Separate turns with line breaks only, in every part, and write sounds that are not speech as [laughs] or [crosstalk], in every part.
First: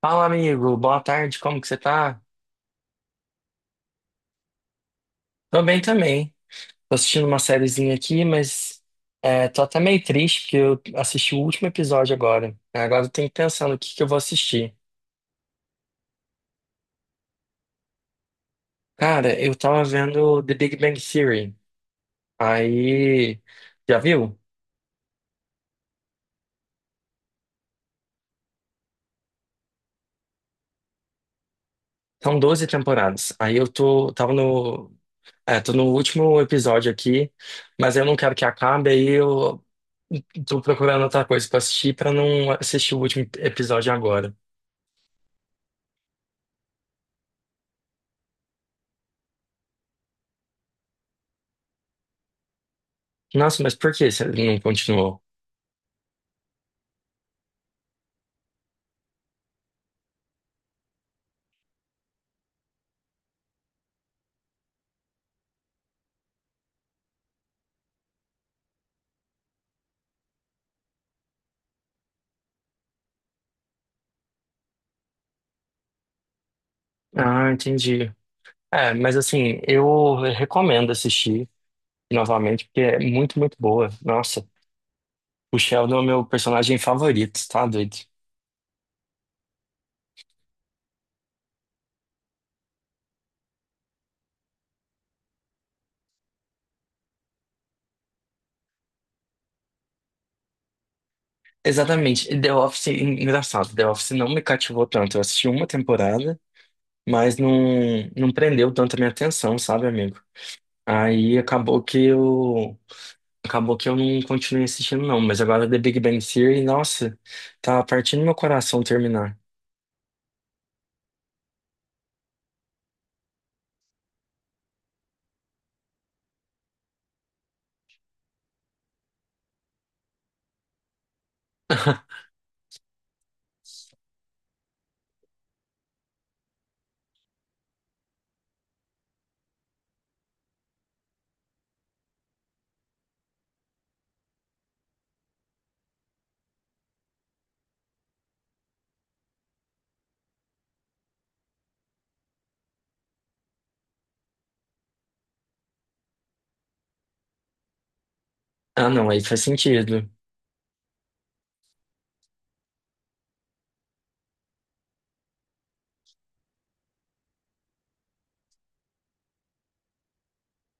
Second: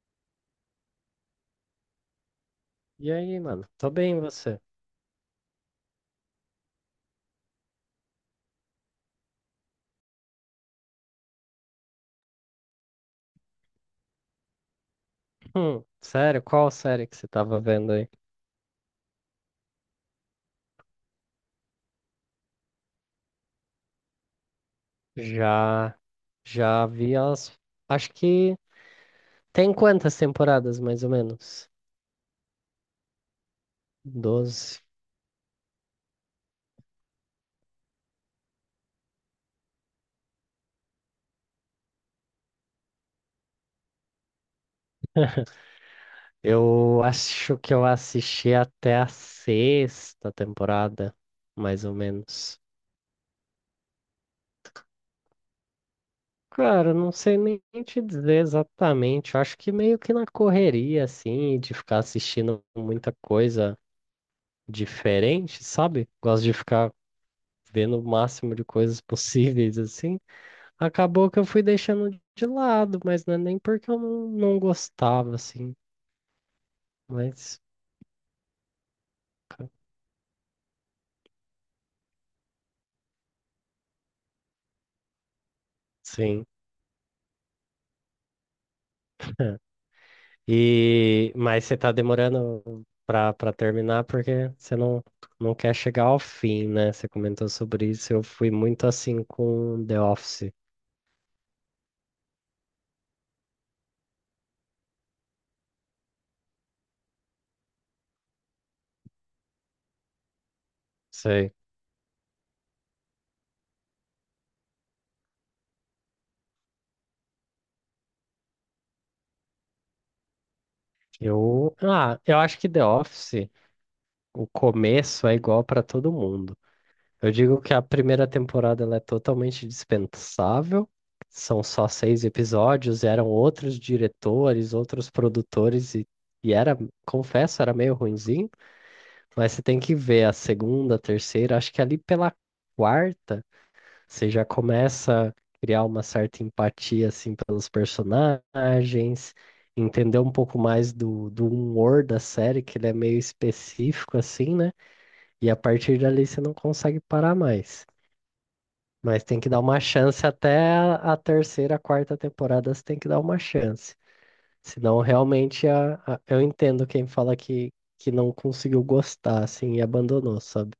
Fala, amigo. Boa tarde. Como que você tá?
E aí, mano? Tô bem, e você?
Tô bem também. Tô assistindo uma sériezinha aqui, mas tô até meio triste porque eu assisti o último episódio agora. Agora eu tenho que pensar no que eu vou assistir.
Sério? Qual série que você tava vendo aí?
Cara, eu tava vendo The Big Bang Theory. Aí, já viu?
Já, já vi as. Acho que tem quantas temporadas, mais ou menos?
São 12 temporadas. Aí eu
Doze.
tô no último episódio aqui, mas eu não quero que acabe, aí eu tô procurando outra coisa pra assistir pra não assistir o último episódio agora.
Eu acho que eu assisti até a sexta temporada, mais ou menos.
Nossa, mas por que você não continuou?
Cara, eu não sei nem te dizer exatamente. Eu acho que meio que na correria, assim, de ficar assistindo muita coisa diferente, sabe? Gosto de ficar vendo o máximo de coisas possíveis, assim, acabou que eu fui deixando de lado, mas não é nem porque eu não gostava, assim,
Ah,
mas
entendi. É, mas assim, eu recomendo assistir novamente, porque é muito, muito boa. Nossa, o Sheldon é o meu
sim.
personagem favorito, tá doido?
E mas você tá demorando pra terminar porque você não quer chegar ao fim, né? Você comentou sobre isso, eu fui muito assim com The Office.
Exatamente. The Office, engraçado, The Office não me cativou tanto. Eu assisti uma temporada, mas não prendeu tanto a minha atenção, sabe, amigo? Aí
Sei.
acabou que eu. Acabou que eu não continuei assistindo, não. Mas agora The Big Bang Theory, nossa, tá partindo meu coração terminar.
Eu acho que The Office, o começo é igual pra todo mundo. Eu digo que a primeira temporada ela é totalmente dispensável, são só
[laughs]
seis episódios, eram outros diretores, outros produtores, e era, confesso, era meio ruinzinho, mas você tem que ver a segunda, a terceira, acho que ali pela quarta você já começa a criar uma certa empatia assim pelos personagens, entender um pouco mais do, do humor da série, que ele é meio específico assim, né? E a partir dali você não consegue parar mais.
Ah, não, aí
Mas
faz
tem que dar uma
sentido.
chance até a terceira, quarta temporada, você tem que dar uma chance. Senão, realmente, eu entendo quem fala que não conseguiu gostar, assim, e abandonou, sabe?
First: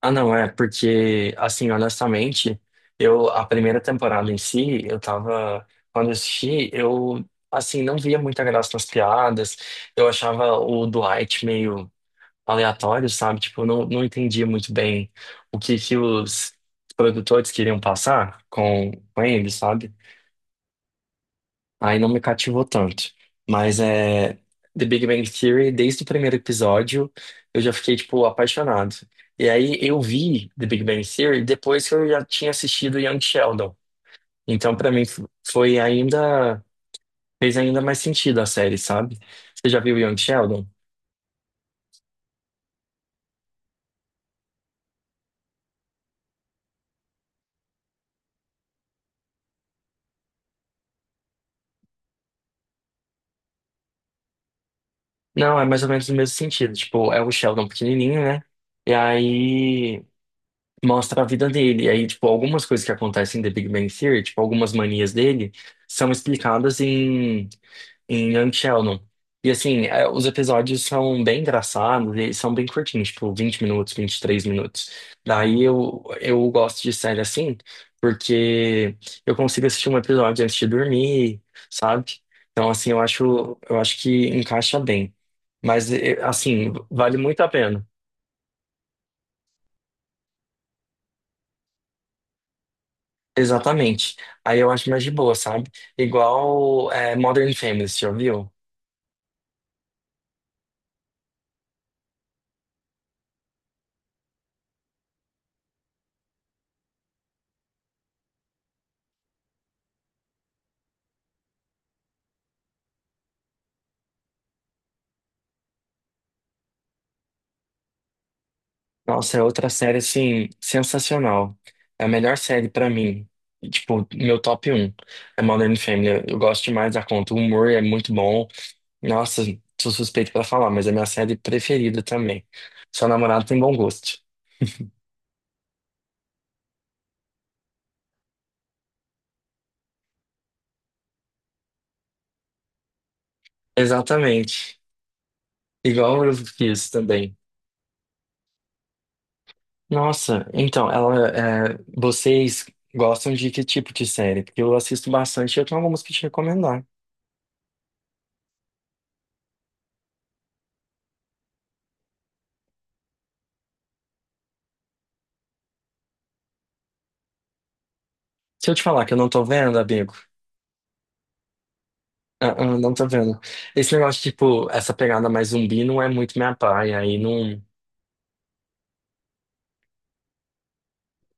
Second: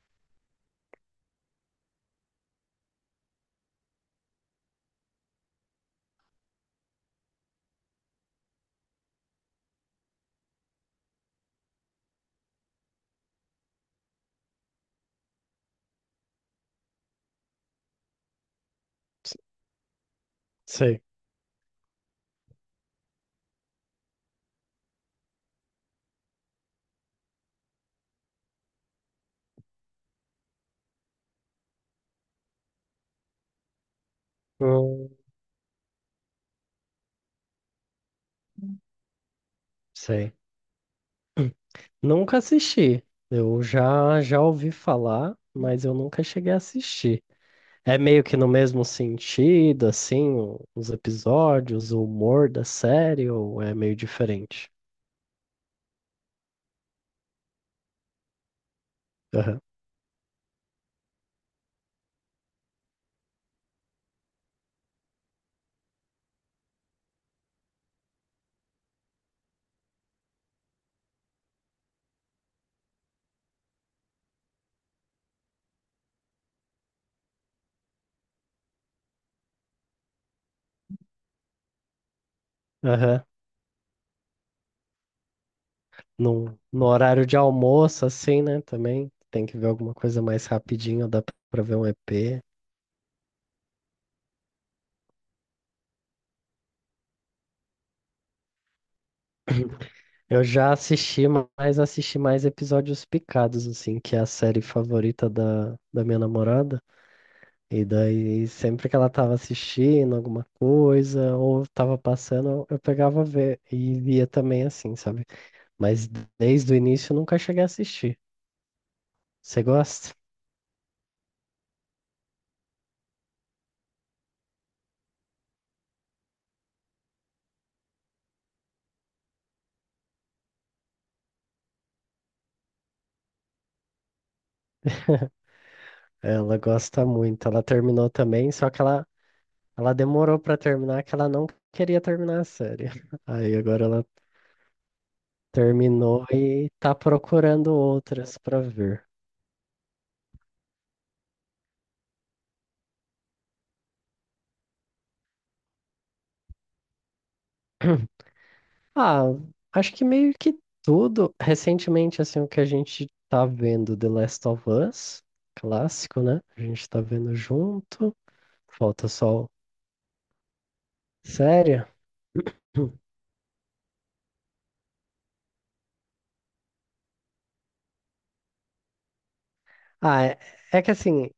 Ah, não, é, porque, assim, honestamente, eu, a primeira temporada em si, eu tava, quando eu assisti, eu, assim, não via muita graça nas piadas, eu achava o Dwight meio aleatório, sabe? Tipo, eu não entendia muito bem o que que os produtores queriam passar com ele, sabe?
Sei.
Aí não me cativou tanto. Mas é The Big Bang Theory, desde o primeiro episódio, eu já fiquei, tipo, apaixonado. E aí eu vi The Big Bang Theory depois que eu já tinha assistido Young Sheldon. Então, pra mim,
Hum.
foi ainda. Fez ainda mais sentido a série, sabe? Você já viu Young
Sei.
Sheldon?
Nunca assisti. Eu já ouvi falar, mas eu nunca cheguei a assistir. É meio que no mesmo sentido, assim, o- os episódios, o humor da série, ou é meio diferente?
Não, é mais ou menos o mesmo sentido. Tipo, é o Sheldon pequenininho, né? E
Aham.
aí mostra a vida dele. E aí, tipo, algumas coisas que acontecem em The Big Bang Theory, tipo, algumas manias dele, são explicadas em Young Sheldon. E assim, os episódios são bem engraçados eles são bem curtinhos, tipo, 20 minutos, 23 minutos. Daí eu gosto de série assim, porque eu consigo assistir um episódio antes de dormir, sabe? Então, assim, eu
Aham.
acho, eu acho que encaixa bem. Mas,
no,
assim,
no
vale
horário de
muito a pena.
almoço, assim, né? Também tem que ver alguma coisa mais rapidinho, dá pra ver um EP.
Exatamente. Aí eu acho mais de boa, sabe? Igual é, Modern Family, você já viu?
Eu já assisti, mas assisti mais episódios picados, assim, que é a série favorita da minha namorada. E daí, sempre que ela tava assistindo alguma coisa, ou tava passando, eu pegava ver e via também, assim, sabe? Mas desde o início eu nunca cheguei a assistir.
Nossa, é
Você
outra série,
gosta?
assim, sensacional. É a melhor série pra mim. Tipo, meu top 1 é Modern Family. Eu gosto demais da conta. O humor é muito bom. Nossa, sou suspeito pra falar, mas é minha série preferida também. Seu namorado tem bom gosto.
Ela gosta muito. Ela terminou também, só que ela ela demorou pra terminar que ela não queria terminar a série. [laughs] Aí agora ela
Exatamente. Igual
terminou
eu
e
fiz
tá
também.
procurando outras pra ver.
Nossa, então, vocês gostam de que tipo de série? Porque eu assisto bastante e eu tenho algumas pra te recomendar.
[clears throat] Ah, acho que meio que tudo. Recentemente, assim, o que a gente tá vendo, The Last of Us, clássico, né? A gente tá vendo junto.
Se eu te falar
Falta
que eu não
só
tô
o-
vendo, amigo,
série.
não
[clears throat]
tô vendo. Esse negócio, tipo, essa pegada mais zumbi não é muito minha praia, aí não.
Ah, é, é que assim,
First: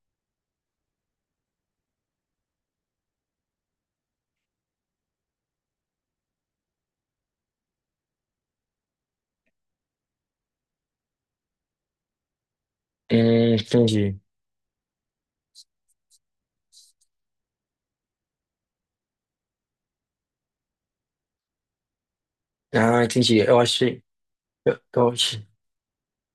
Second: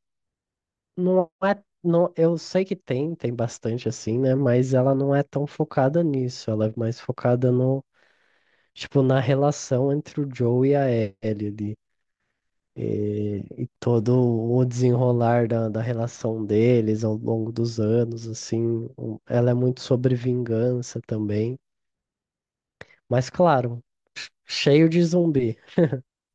não é. Não, eu sei que tem, tem bastante assim, né? Mas ela não é tão focada nisso. Ela é mais focada no tipo, na relação entre o Joe e a Ellie ali. E todo
Entendi.
o desenrolar da relação deles ao longo dos anos, assim, um- ela é muito sobre vingança também.
Ah,
Mas
entendi. Eu
claro,
achei. Eu,
cheio de
eu,
zumbi,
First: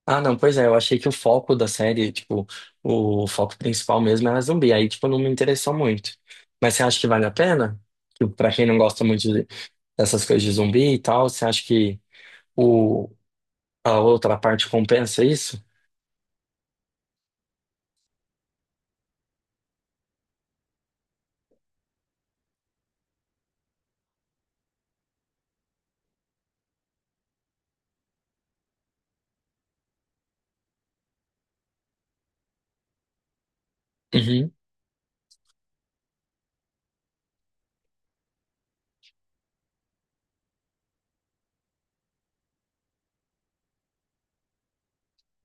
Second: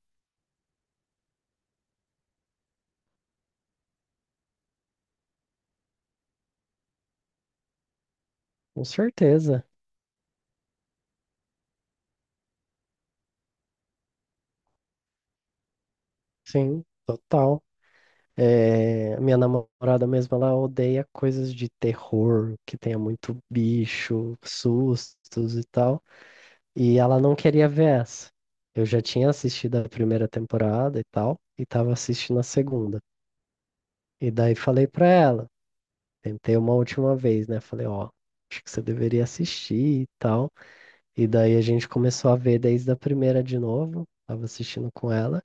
Ah, não, pois é, eu achei que o foco da série, tipo, o foco principal mesmo era zumbi, aí, tipo, não me interessou muito. Mas você acha que vale a pena? Tipo, pra quem não
com
gosta muito
certeza,
dessas coisas de zumbi e tal, você acha que o, a outra parte compensa isso?
sim, total. É, minha namorada mesmo, ela odeia coisas de terror, que tenha muito bicho, sustos e tal. E ela não queria ver essa. Eu já tinha assistido a primeira temporada e tal, e tava assistindo a segunda. E
Uhum.
daí falei pra ela, tentei uma última vez, né? Falei, ó, acho que você deveria assistir e tal. E daí a gente começou a ver desde a primeira de novo, tava assistindo com ela,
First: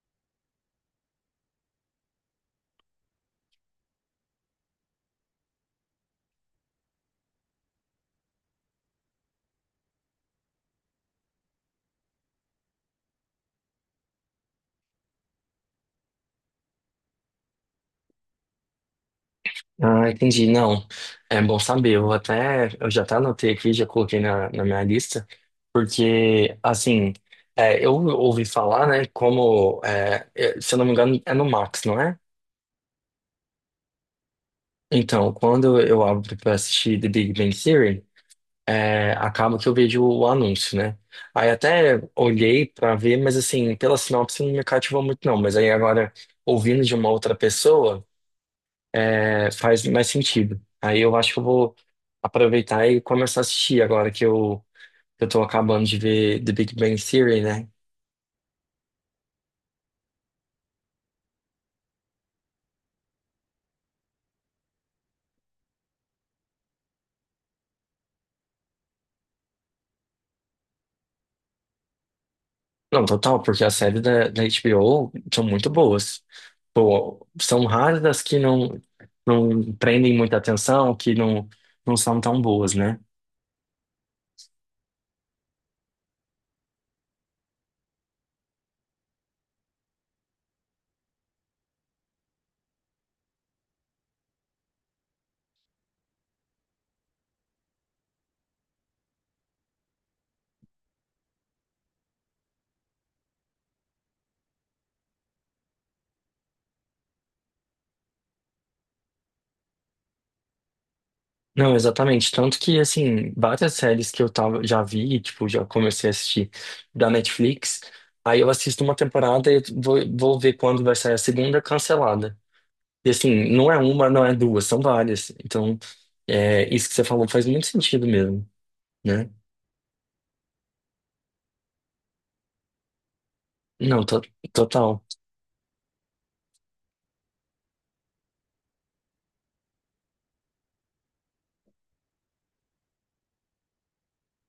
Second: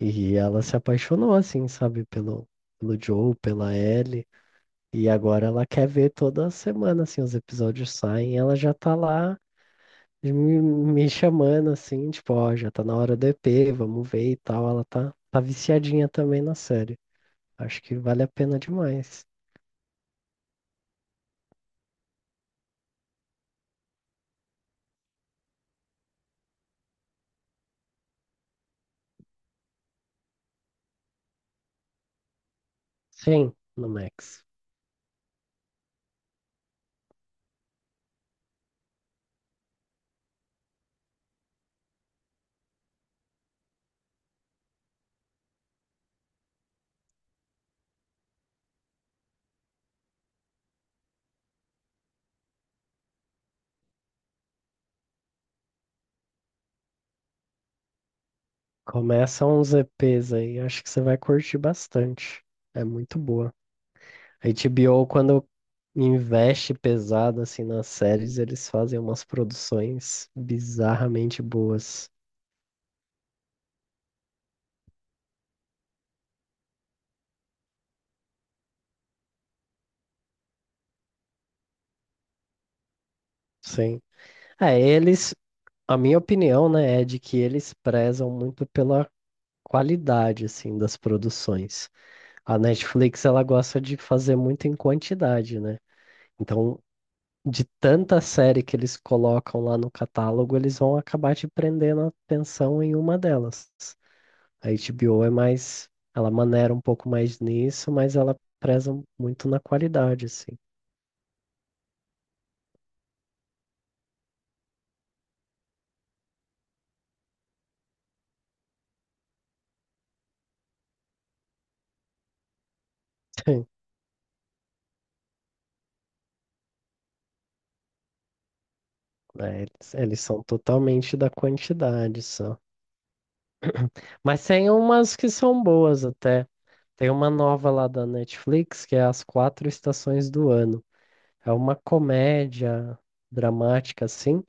e ela se apaixonou, assim, sabe, pelo, pelo Joe, pela Ellie. E agora ela quer ver toda semana, assim, os episódios saem, ela já tá lá e me chamando assim, tipo, ó, já tá na hora do EP, vamos ver e tal. Ela tá viciadinha também na série. Acho que vale a pena demais.
Ah, entendi. Não, é bom saber. Eu já até anotei aqui, já coloquei na minha lista, porque, assim, eu ouvi falar, né, como, se eu não me engano, é no Max, não é?
Sim, no Max.
Então, quando eu abro pra assistir The Big Bang Theory, acaba que eu vejo o anúncio, né? Aí até olhei pra ver, mas assim, pela sinopse não me cativou muito não. Mas aí agora, ouvindo de uma outra pessoa, faz mais sentido. Aí eu acho que eu vou aproveitar e começar a assistir agora que eu tô acabando de ver The Big Bang Theory, né?
Começa uns EPs aí, acho que você vai curtir bastante. É muito boa. A HBO, quando investe pesado assim nas séries, eles fazem umas produções bizarramente boas.
Não, total, porque as séries da HBO são muito boas. Pô, são raras as que não prendem muita atenção, que não são tão boas, né?
Sim. É, eles, a minha opinião, né, é de que eles prezam muito pela qualidade assim das produções. A Netflix ela gosta de fazer muito em quantidade, né? Então, de tanta série que eles colocam lá no catálogo, eles vão acabar te prendendo a atenção em uma delas. A HBO é mais, ela maneira um pouco mais nisso, mas ela preza muito na qualidade, assim.
Não, exatamente. Tanto que, assim, várias séries que eu tava, já vi, tipo, já comecei a assistir da Netflix, aí eu assisto uma temporada e vou ver quando vai sair a segunda cancelada. E, assim, não é
[laughs]
uma, não é duas, são várias. Então, isso que você falou faz muito sentido mesmo, né?
É, eles são totalmente da quantidade, só.
Não,
Mas tem
total.
umas que são boas até. Tem uma nova lá da Netflix que é As Quatro Estações do Ano. É uma comédia dramática, assim,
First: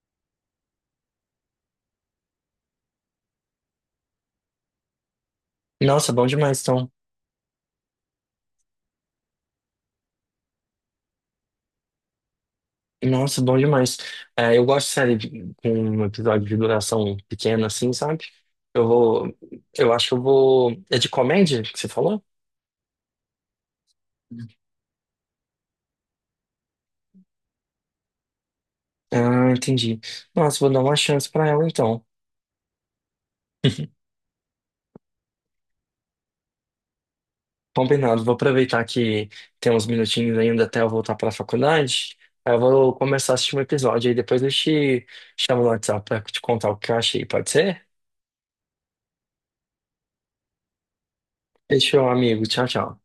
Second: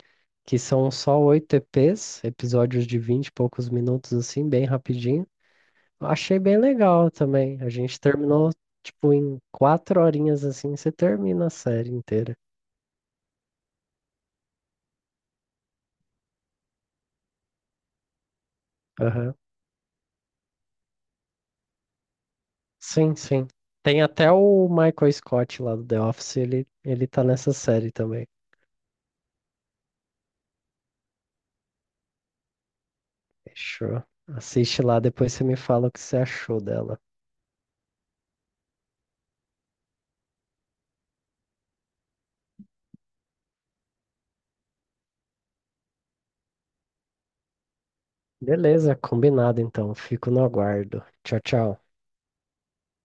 que são só oito EPs, episódios de vinte e poucos minutos, assim, bem rapidinho. Eu
Nossa, bom
achei bem
demais, então.
legal também. A gente terminou, tipo, em quatro horinhas, assim, você termina a série inteira.
Nossa, bom demais. É, eu gosto de série com um episódio de duração pequena, assim, sabe? Eu
Aham.
vou. Eu acho que eu vou. É de comédia que você falou?
Sim, sim. Tem até o Michael Scott lá do The Office, ele tá nessa série também.
Ah, entendi. Nossa, vou dar uma chance pra ela, então.
Fechou. Assiste lá, depois você me fala o que você achou dela.
Combinado, vou aproveitar que tem uns minutinhos ainda até eu voltar pra faculdade. Aí eu vou começar a assistir um episódio, aí depois eu te chamo no WhatsApp pra te contar o que eu achei, pode ser?
Beleza, combinado então. Fico no aguardo. Tchau, tchau.
Fechou, amigo. Tchau, tchau.